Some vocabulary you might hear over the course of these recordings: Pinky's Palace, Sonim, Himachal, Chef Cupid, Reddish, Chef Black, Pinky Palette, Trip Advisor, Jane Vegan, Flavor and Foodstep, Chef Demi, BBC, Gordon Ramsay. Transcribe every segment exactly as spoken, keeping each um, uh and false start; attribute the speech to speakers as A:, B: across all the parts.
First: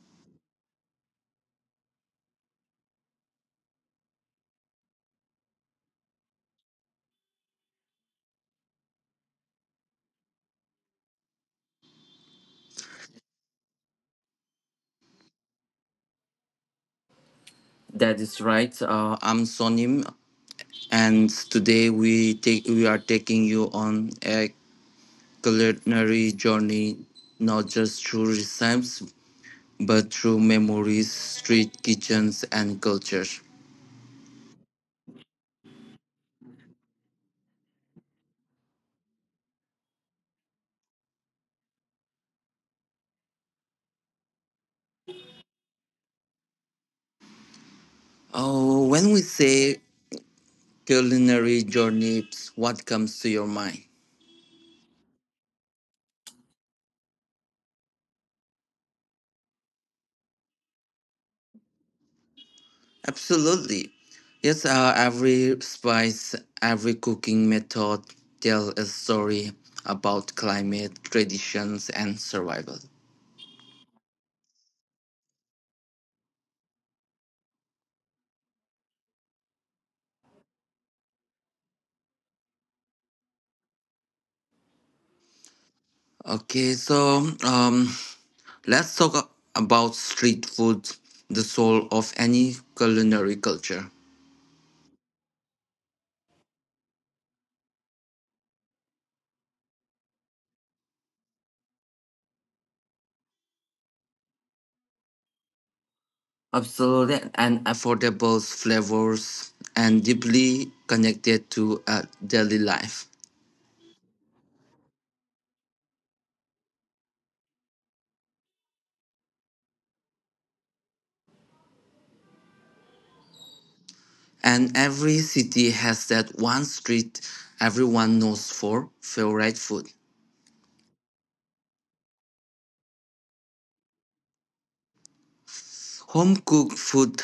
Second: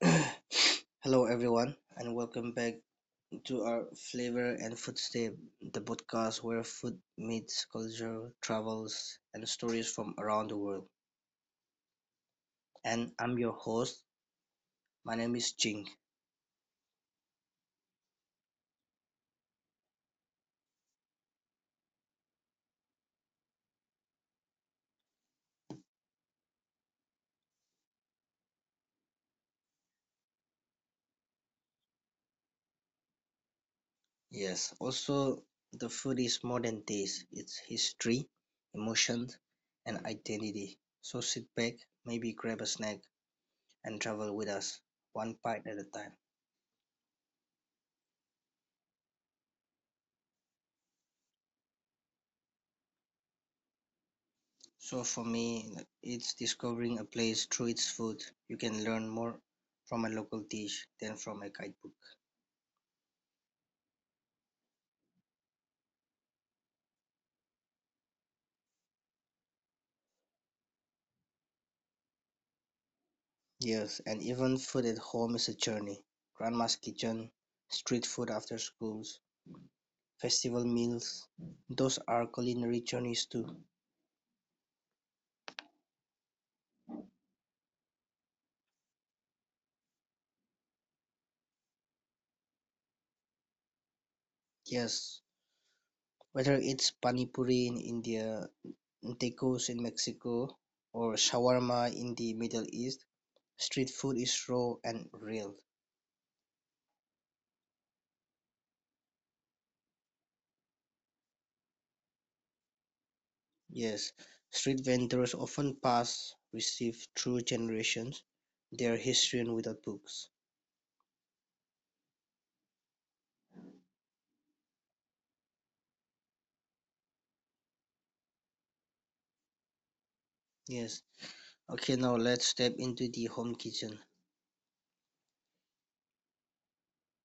A: Hello, everyone, and welcome back to our Flavor and Foodstep, the podcast where food meets culture, travels, and stories from around the world. And I'm your host. My name is Jing.
B: That is right. Uh, I'm Sonim, and today we take we are taking you on a culinary journey, not just through recipes but through memories, street kitchens, and cultures.
A: Yes, also, the food is more than taste, it's history, emotions, and identity. So sit back, maybe grab a snack, and travel with us, one bite at a time.
B: Oh, when we say culinary journeys, what comes to your mind?
A: So for me, it's discovering a place through its food. You can learn more from a local dish than from a guidebook.
B: Absolutely, yes. Uh, every spice, every cooking method tell a story about climate, traditions, and survival.
A: Yes, and even food at home is a journey. Grandma's kitchen, street food after schools, festival meals, those are culinary journeys too.
B: Okay, so um, let's talk a- about street food, the soul of any culinary culture.
A: Yes, whether it's panipuri in India, tacos in Mexico, or shawarma in the Middle East, street food is raw and real.
B: Absolutely, and affordable flavors and deeply connected to uh, daily life.
A: Yes, street vendors often pass receive through generations their history and without books.
B: And every city has that one street everyone knows for favorite food.
A: Yes. Okay, now let's step into the home kitchen.
B: Home cooked food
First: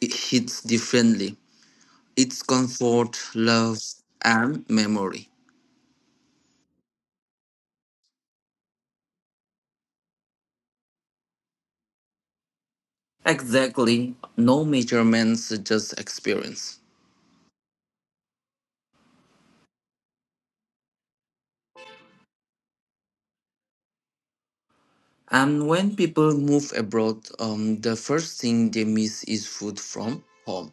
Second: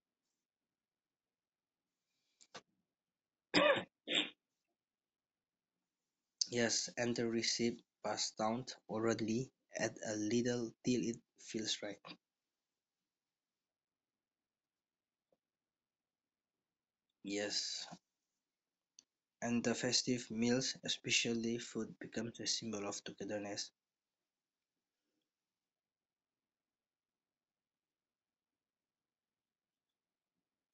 B: it hits differently. It's comfort, love, and memory.
A: Yes, and the receipt passed down orally add a little till it feels right.
B: Exactly. No measurements, just experience.
A: Yes, and the festive meals, especially food, becomes a symbol of togetherness.
B: And when people move abroad, um, the first thing they miss is food from home.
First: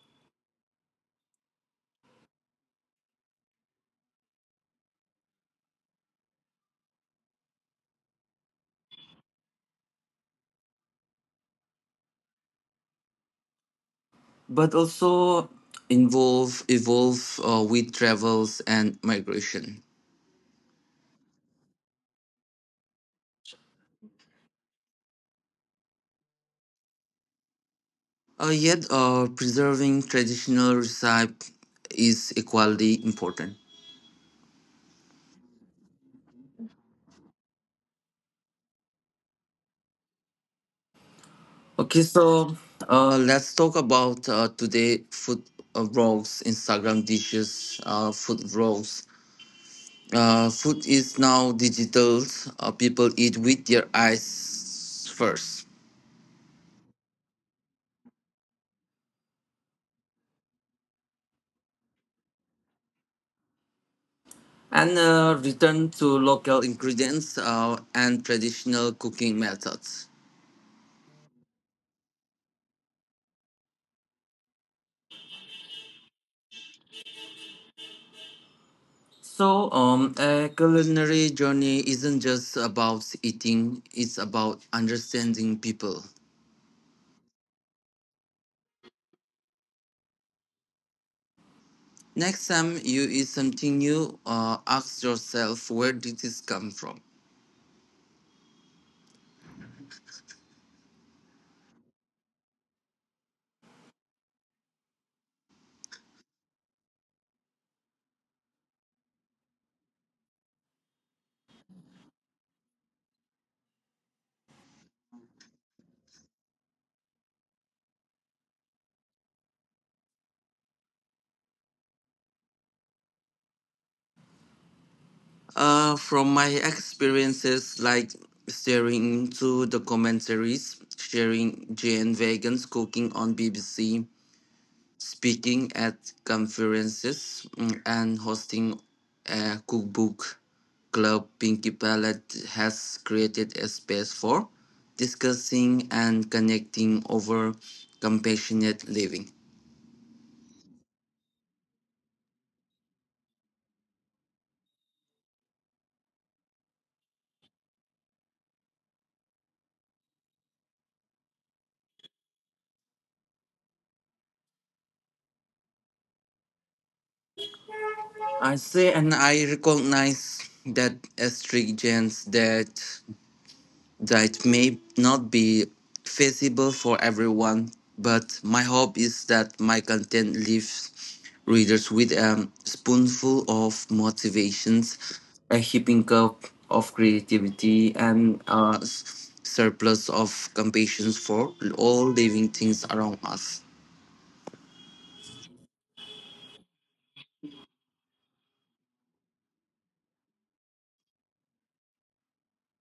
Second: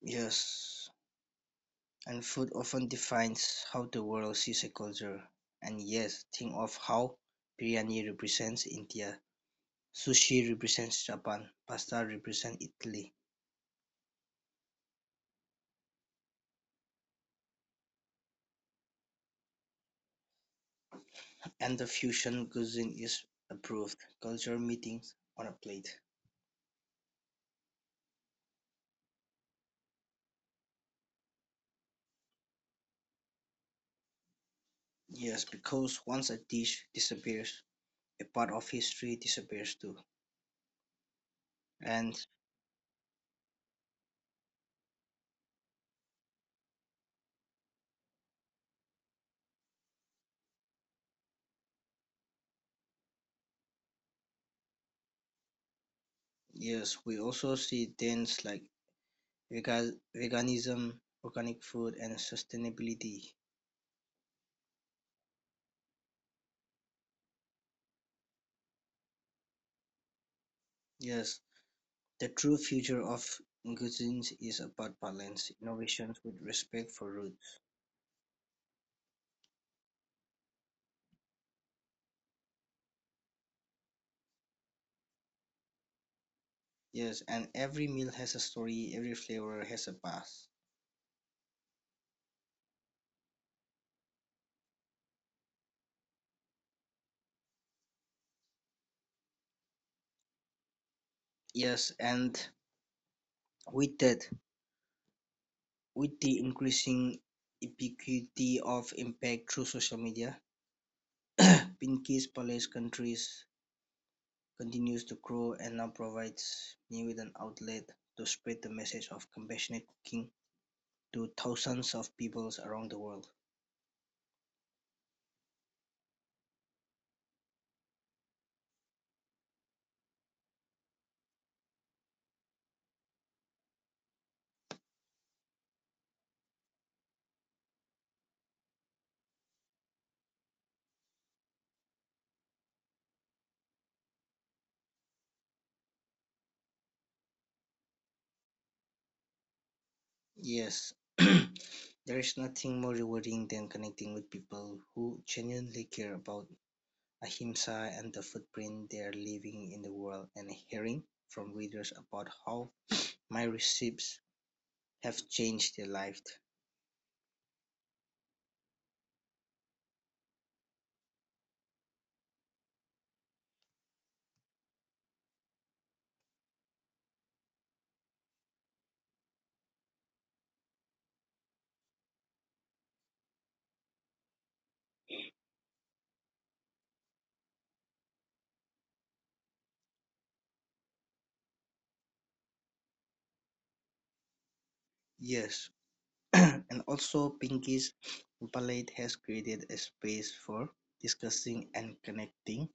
A: Yes, and food often defines how the world sees a culture. And yes, think of how biryani represents India, sushi represents Japan, pasta represents Italy,
B: But also involve evolve uh, with travels and migration.
A: and the fusion cuisine is approved culture meetings on a plate.
B: Uh, yet, uh, preserving traditional recipe is equally important.
A: Yes, because once a dish disappears, a part of history disappears too.
B: Okay,
A: And
B: so uh, let's talk about uh, today food uh, vlogs, Instagram dishes, uh, food vlogs, Uh, food is now digital. Uh, people eat with their eyes first.
A: yes, we also see trends like vega- veganism, organic food, and sustainability.
B: And uh, return to local ingredients uh, and traditional cooking methods.
A: Yes, the true future of cuisines is about balance, innovations with respect for roots.
B: So, um, a culinary journey isn't just about eating, it's about understanding people.
A: Yes, and every meal has a story, every flavor has a past.
B: Next time you eat something new, uh, ask yourself, where did this come from?
A: Yes, and with that, with the increasing ubiquity of impact through social media, Pinky's Palace Countries continues to grow and now provides me with an outlet to spread the message of compassionate cooking to thousands of peoples around the world.
B: Uh, from my experiences, like steering to the commentaries, sharing Jane Vegan's cooking on B B C, speaking at conferences, mm, and hosting a cookbook club, Pinky Palette has created a space for discussing and connecting over compassionate living.
A: Yes, there is nothing more rewarding than connecting with people who genuinely care about ahimsa and the footprint they're leaving in the world and hearing from readers about how my recipes have changed their lives.
B: I say and I recognize that as strict genes that that may not be feasible for everyone, but my hope is that my content leaves readers with a spoonful of motivations, a heaping cup of creativity, and a s- surplus of compassion for all living things around us.
A: Yes, and also Pinky's palette has created a space for discussing and connecting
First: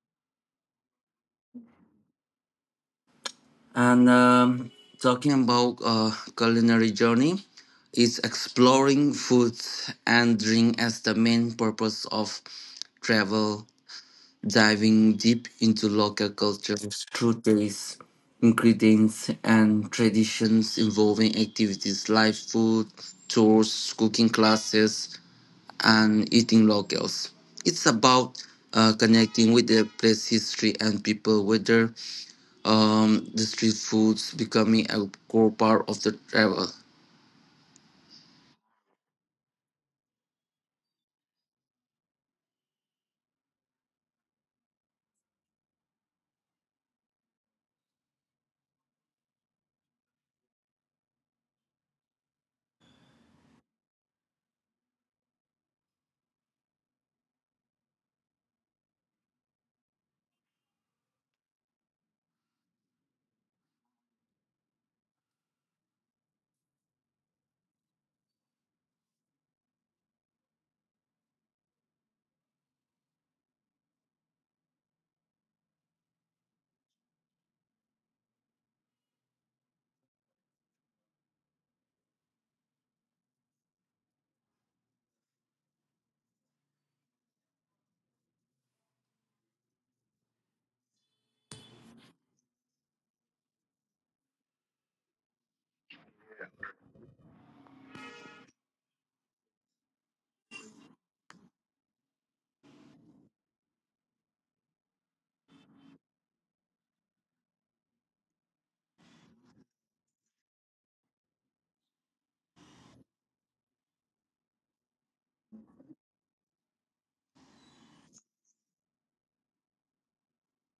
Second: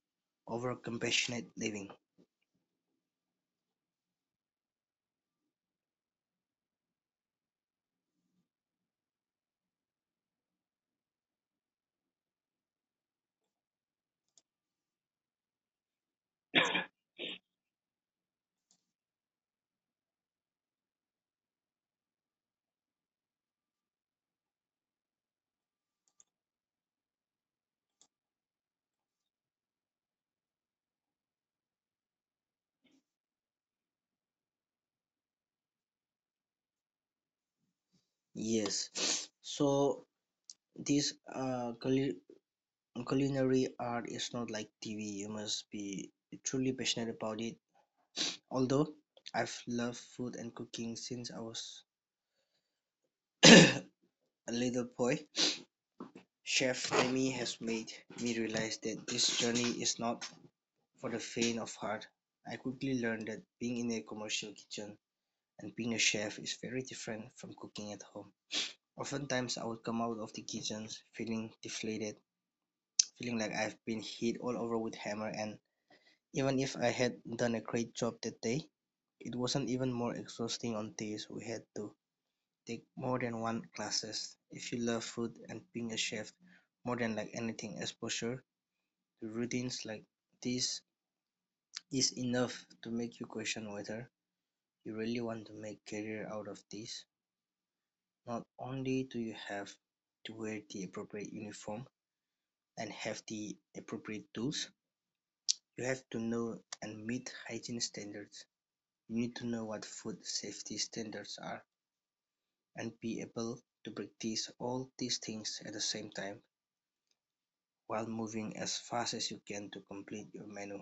A: over compassionate living.
B: And um, talking about uh, culinary journey, is exploring food and drink as the main purpose of travel, diving deep into local cultures through tastes, ingredients, and traditions, involving activities like food, tours, cooking classes, and eating locals. It's about uh, connecting with the place history and people, whether um, the street foods becoming a core part of the travel.
A: Yes, so this uh, culinary art is not like T V. You must be truly passionate about it. Although I've loved food and cooking since I was a little boy, Chef Demi has made me realize that this journey is not for the faint of heart. I quickly learned that being in a commercial kitchen and being a chef is very different from cooking at home. Oftentimes, I would come out of the kitchen feeling deflated, feeling like I've been hit all over with hammer, and even if I had done a great job that day, it wasn't even more exhausting on days we had to take more than one classes if you love food and being a chef more than like anything exposure to routines like this is enough to make you question whether you really want to make career out of this. Not only do you have to wear the appropriate uniform and have the appropriate tools, you have to know and meet hygiene standards. You need to know what food safety standards are and be able to practice all these things at the same time while moving as fast as you can to complete your menu.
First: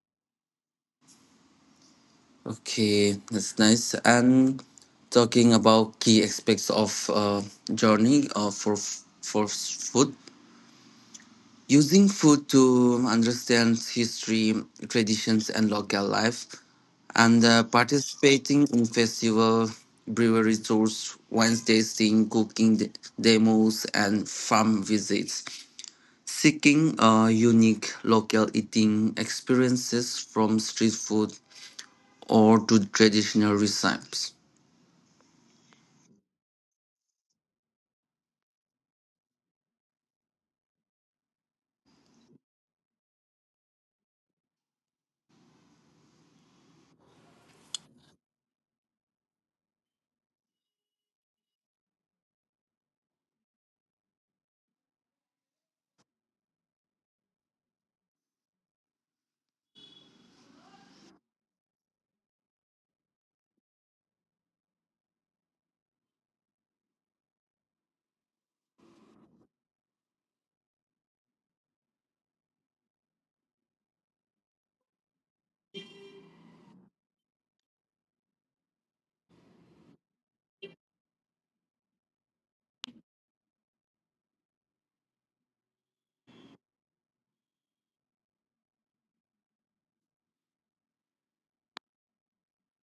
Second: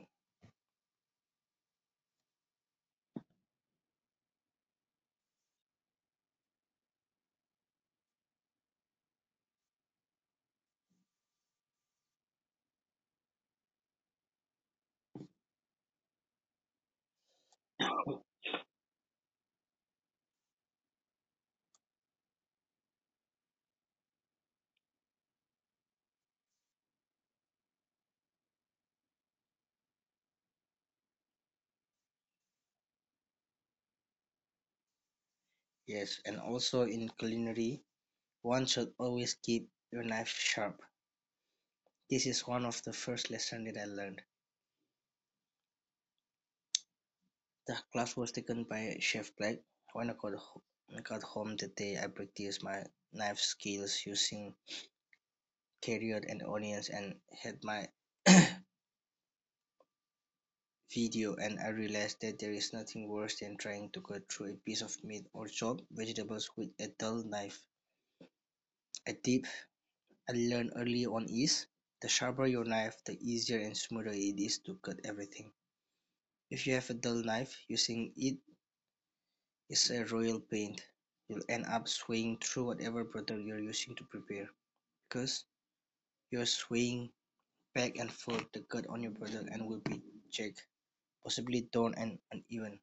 B: Okay, that's nice. And talking about key aspects of uh, journey uh, for f- for s- food. Using food to understand history, traditions, and local life, and uh, participating in festival, brewery tours, wine tasting, cooking de- demos, and farm visits. Seeking uh, unique local eating experiences from street food or to traditional recipes.
A: Yes, and also in culinary, one should always keep your knife sharp. This is one of the first lessons that I learned. The class was taken by Chef Black. When I got, got home that day, I practiced my knife skills using carrot and onions and had my video and I realized that there is nothing worse than trying to cut through a piece of meat or chopped vegetables with a dull knife. A tip I learned early on is the sharper your knife, the easier and smoother it is to cut everything. If you have a dull knife, using it is a royal pain. You'll end up swaying through whatever product you're using to prepare because you're swaying back and forth. The cut on your product and will be jagged, possibly torn and uneven.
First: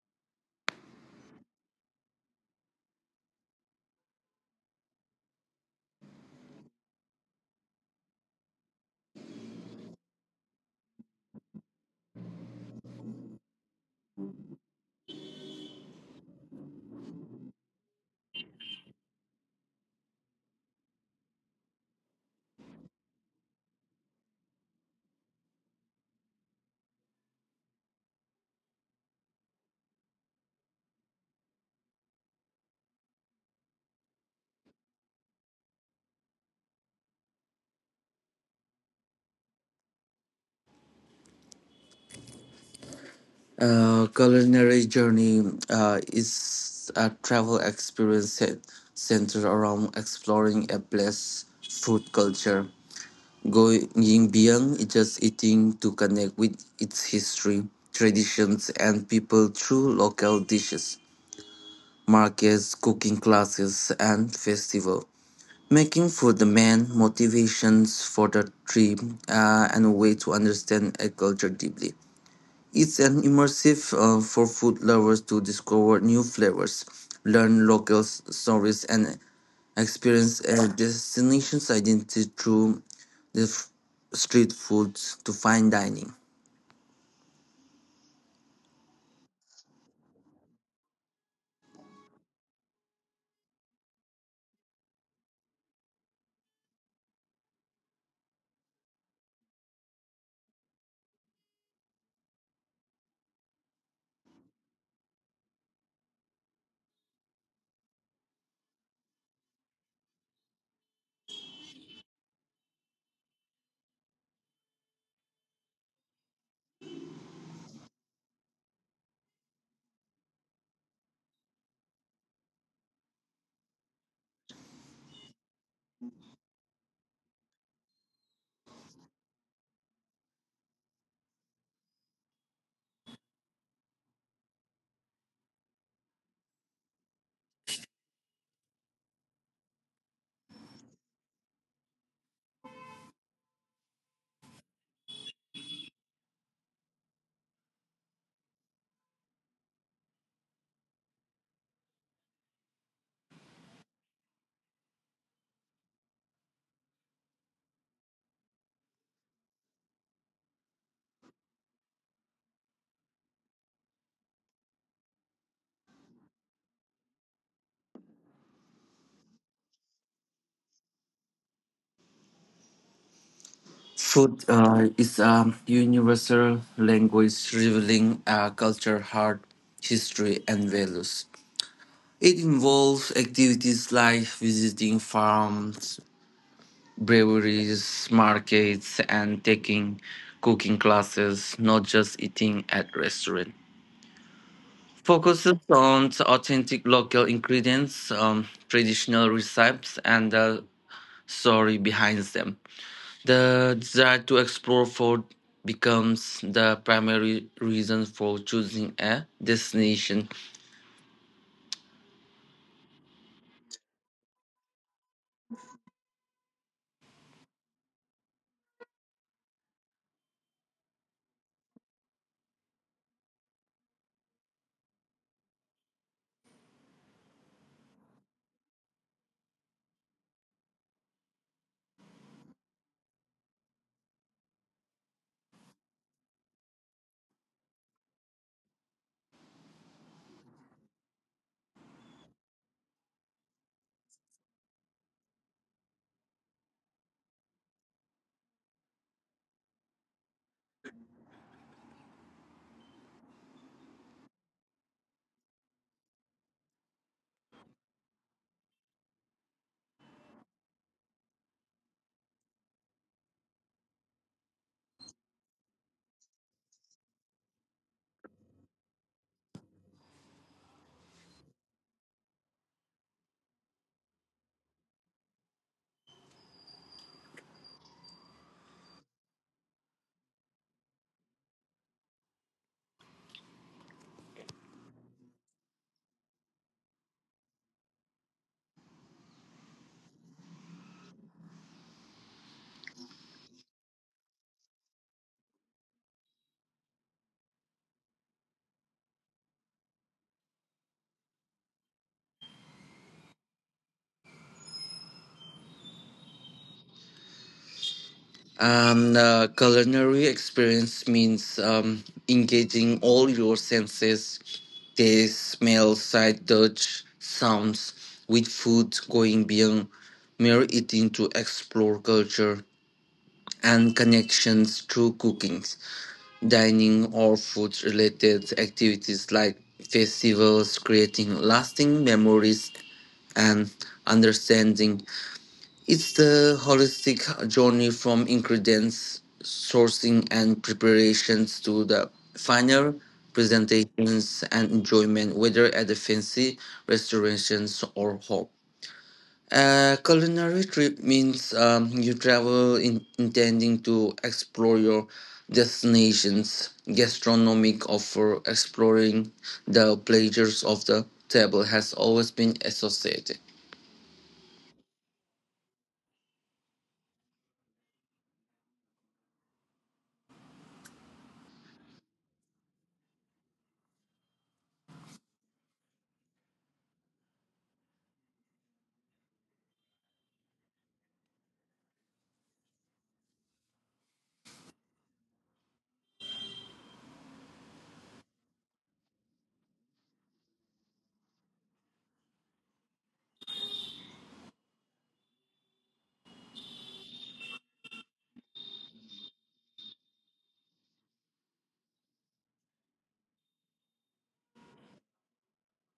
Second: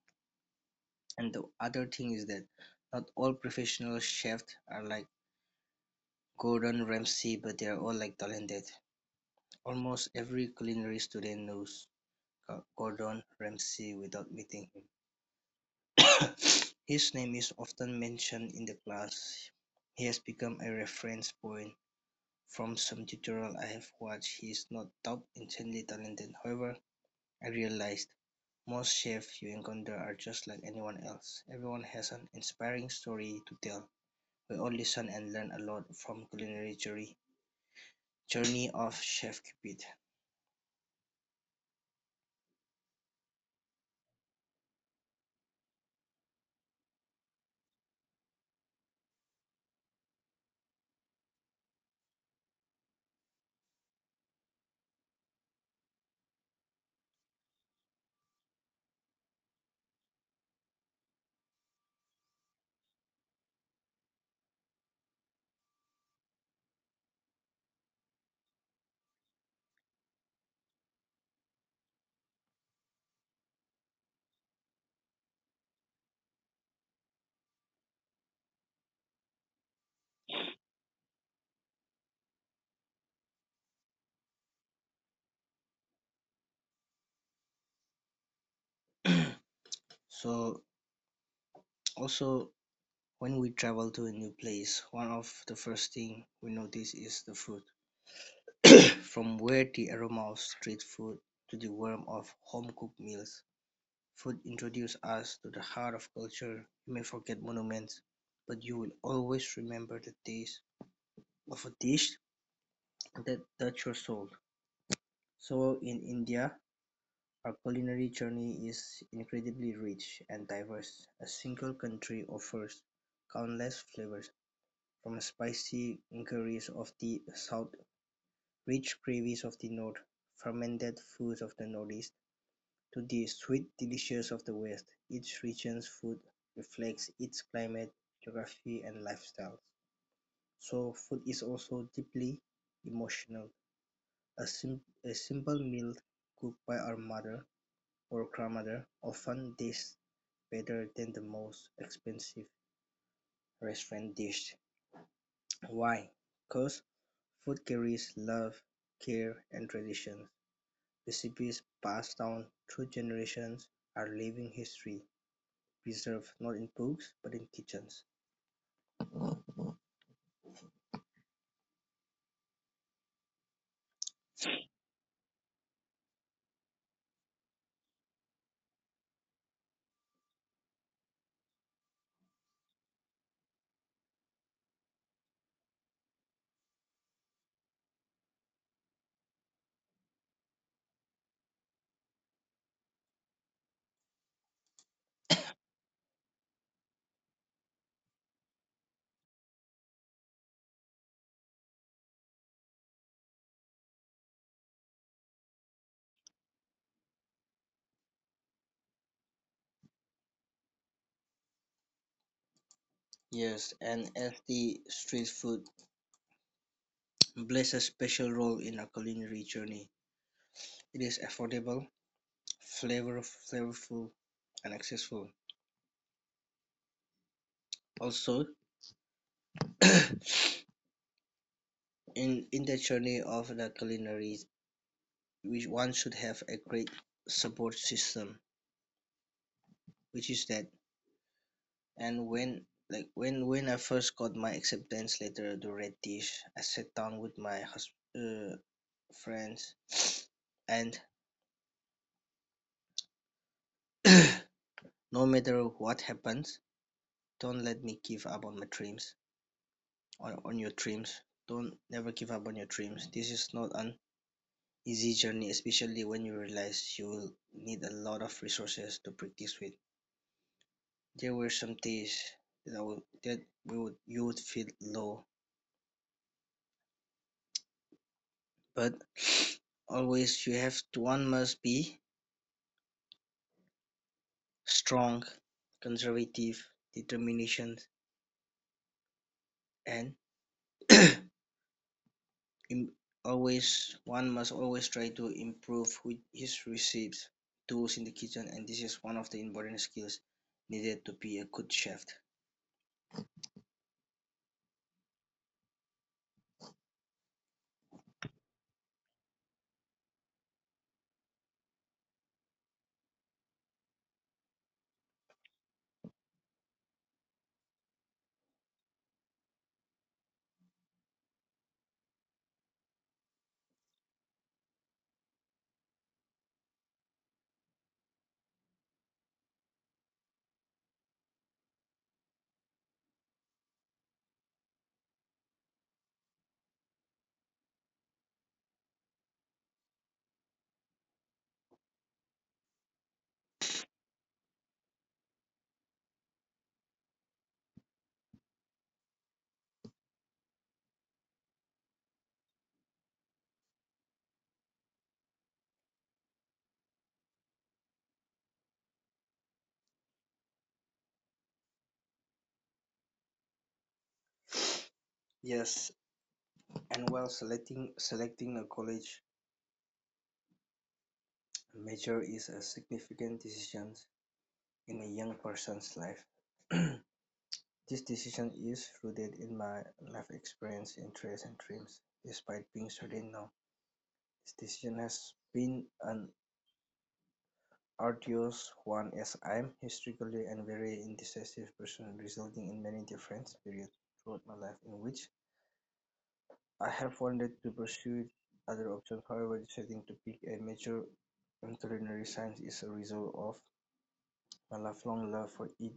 A: And the other thing is that not all professional chefs are like Gordon Ramsay, but they are all like talented. Almost every culinary student knows Gordon Ramsay without meeting him. His name is often mentioned in the class. He has become a reference point. From some tutorials I have watched, he is not top insanely talented. However, I realized most chefs you encounter are just like anyone else. Everyone has an inspiring story to tell. We all listen and learn a lot from culinary journey journey of Chef Cupid.
B: Uh, culinary journey uh, is a travel experience set, centered around exploring a place food culture. Going beyond just eating to connect with its history, traditions, and people through local dishes, markets, cooking classes, and festival. Making food the main motivations for the trip uh, and a way to understand a culture deeply. It's an immersive uh, for food lovers to discover new flavors, learn local s- stories, and experience a destination's identity through the f- street foods to fine dining.
A: So also when we travel to a new place, one of the first things we notice is the food. From where the aroma of street food to the warmth of home-cooked meals, food introduces us to the heart of culture. You may forget monuments, but you will always remember the taste of a dish that touched your soul. So in India, our culinary journey is incredibly rich and diverse. A single country offers countless flavors, from the spicy curries of the south, rich gravies of the north, fermented foods of the northeast, to the sweet delicious of the west. Each region's food reflects its climate, geography, and lifestyle. So, food is also deeply emotional. A, sim- a simple meal cooked by our mother or grandmother often tastes better than the most expensive restaurant dish. Why? Because food carries love, care and traditions; recipes passed down through generations are living history, preserved not in books but in kitchens.
B: Food uh, is a universal language revealing a culture, heart, history, and values. It involves activities like visiting farms, breweries, markets, and taking cooking classes, not just eating at restaurants. Focuses on authentic local ingredients, um, traditional recipes, and the story behind them. The desire to explore food becomes the primary reason for choosing a destination.
A: Yes, and as the street food plays a special role in our culinary journey, it is affordable, flavor flavorful, and accessible. Also, in in the journey of the culinary, which one should have a great support system, which is that. And when like when when I first got my acceptance letter to Reddish, I sat down with my hus- uh, friends, and no matter what happens, don't let me give up on my dreams. On on your dreams, don't never give up on your dreams. This is not an easy journey, especially when you realize you will need a lot of resources to practice with. There were some days that I would, that we would you would feel low. But always you have to, one must be strong, conservative, determination, and always one must always try to improve with his recipes, tools in the kitchen, and this is one of the important skills needed to be a good chef.
B: Um, the culinary experience means um, engaging all your senses, taste, smell, sight, touch, sounds, with food, going beyond mere eating to explore culture and connections through cooking, dining, or food related activities like festivals, creating lasting memories and understanding. It's the holistic journey from ingredients sourcing and preparations to the final presentations and enjoyment, whether at the fancy restaurations or home. A culinary trip means um, you travel in, intending to explore your destination's gastronomic offer. Exploring the pleasures of the table has always been associated.
A: Yes, and while selecting selecting a college major is a significant decision in a young person's life. This decision is rooted in my life experience, interests, and dreams. Despite being certain now, this decision has been an arduous one as I'm historically and very indecisive person, resulting in many different periods throughout my life in which I have wanted to pursue other options. However, deciding to pick a major in culinary science is a result of my lifelong love for eat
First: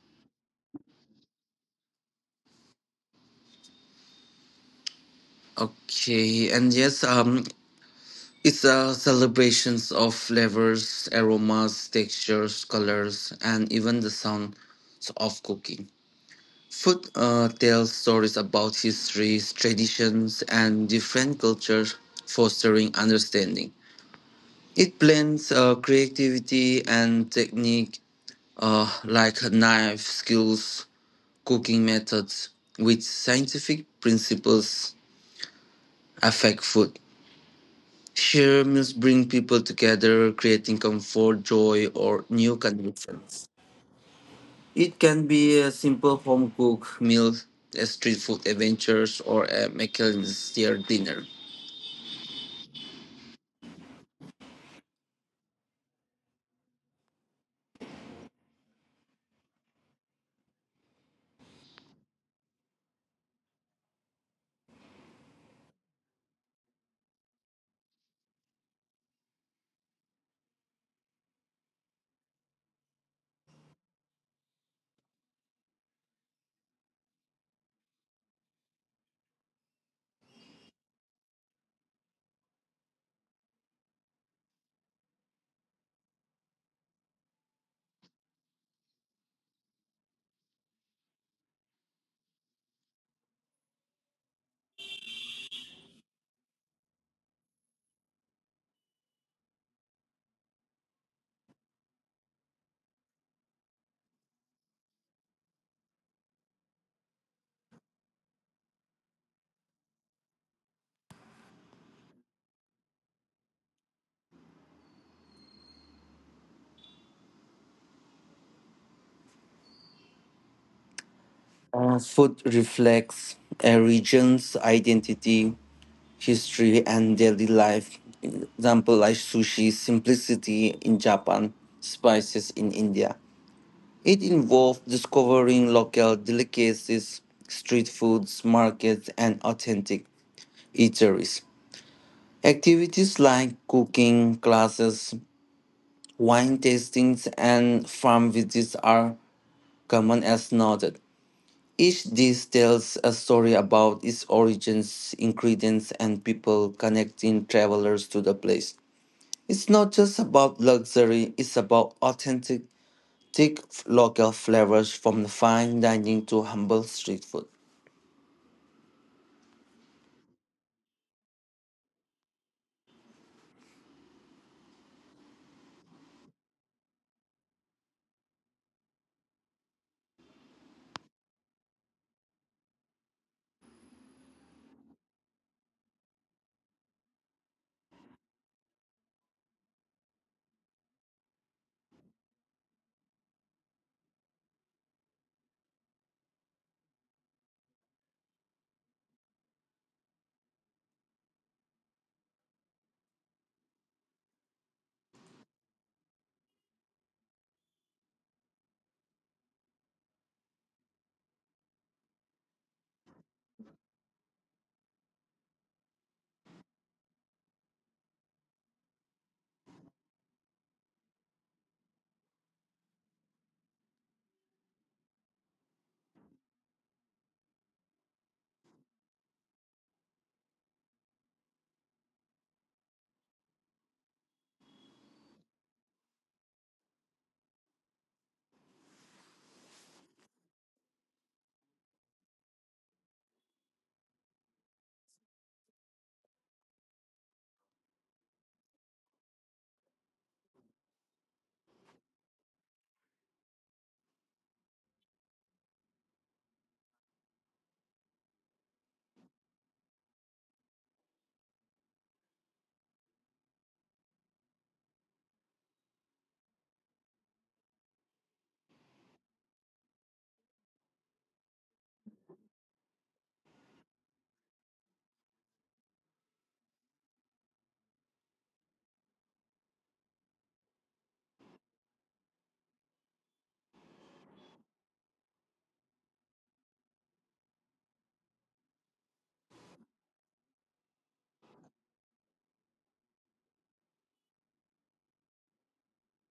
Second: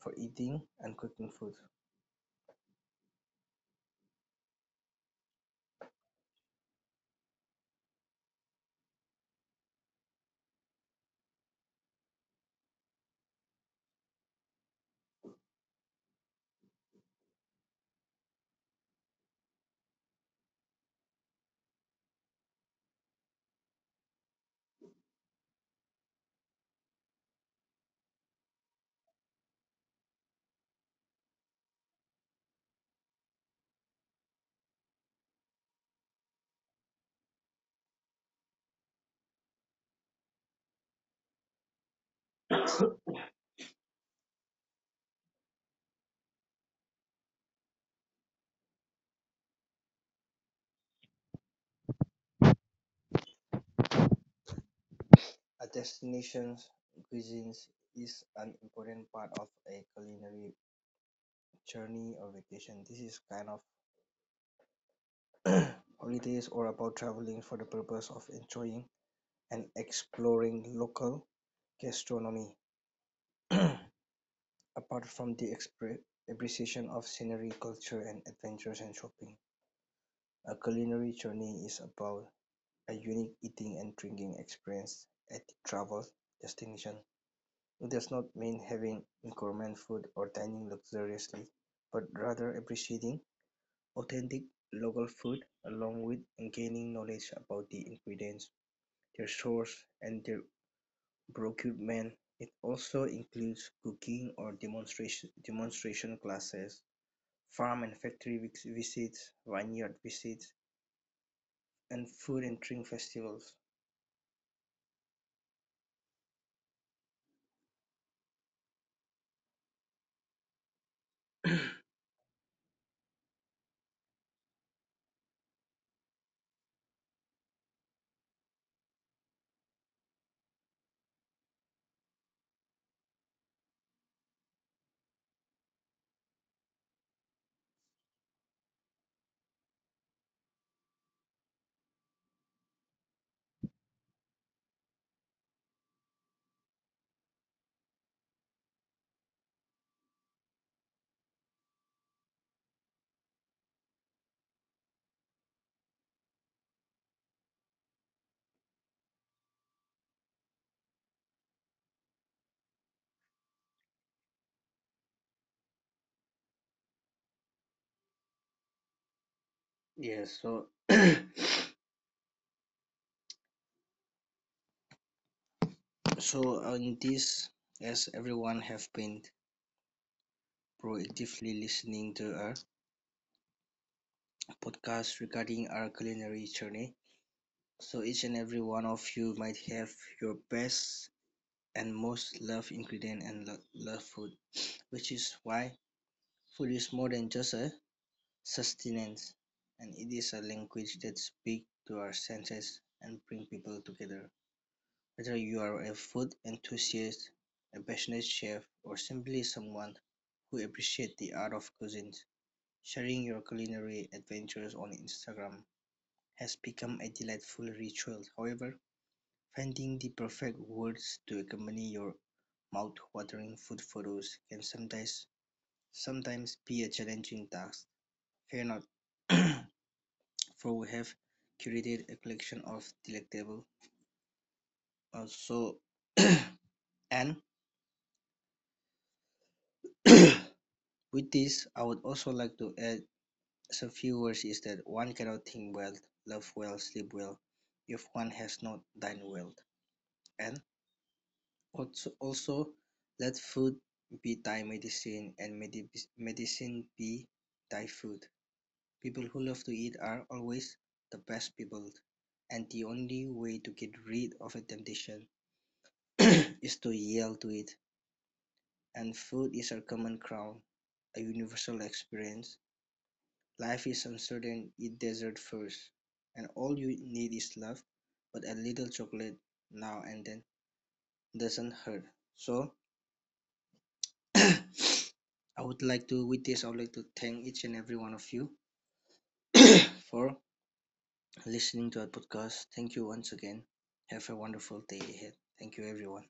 A: for eating and cooking food.
B: Okay, and yes, um, it's a celebration of flavors, aromas, textures, colors, and even the sounds of cooking. Food uh, tells stories about histories, traditions, and different cultures, fostering understanding. It blends uh, creativity and technique, uh, like knife skills, cooking methods, with scientific principles affect food. Shared meals bring people together, creating comfort, joy, or new connections. It can be a simple home cooked meal, a street food adventures, or a McAllister dinner.
A: A destination's cuisine is an important part of a culinary journey or vacation. This is kind of holidays or about traveling for the purpose of enjoying and exploring local gastronomy. Apart from the expre- appreciation of scenery, culture, and adventures and shopping, a culinary journey is about a unique eating and drinking experience at the travel destination. It does not mean having gourmet food or dining luxuriously, but rather appreciating authentic local food along with gaining knowledge about the ingredients, their source, and their procurement. It also includes cooking or demonstration demonstration classes, farm and factory vis- visits, vineyard visits, and food and drink festivals.
B: Uh, food reflects a region's identity, history, and daily life. Example like sushi, simplicity in Japan, spices in India. It involved discovering local delicacies, street foods, markets, and authentic eateries. Activities like cooking classes, wine tastings, and farm visits are common as noted. Each dish tells a story about its origins, ingredients, and people connecting travelers to the place. It's not just about luxury, it's about authentic take local flavors from fine dining to humble street food.
A: Yes, so so uh, in this, as everyone have been proactively listening to our podcast regarding our culinary journey. So each and every one of you might have your best and most loved ingredient and lo- love food, which is why food is more than just a sustenance, and it is a language that speaks to our senses and bring people together. Whether you are a food enthusiast, a passionate chef, or simply someone who appreciates the art of cuisine, sharing your culinary adventures on Instagram has become a delightful ritual. However, finding the perfect words to accompany your mouth-watering food photos can sometimes sometimes be a challenging task. Fear not, for we have curated a collection of delectable. Also, and with this, I would also like to add some few words is that one cannot think well, love well, sleep well if one has not dined well. And also also let food be Thai medicine and medi- medicine be Thai food. People who love to eat are always the best people, and the only way to get rid of a temptation is to yell to it. And food is our common crown, a universal experience. Life is uncertain, eat dessert first, and all you need is love, but a little chocolate now and then doesn't hurt. So, I would like to, with this, I would like to thank each and every one of you for listening to our podcast. Thank you once again. Have a wonderful day ahead. Thank you, everyone.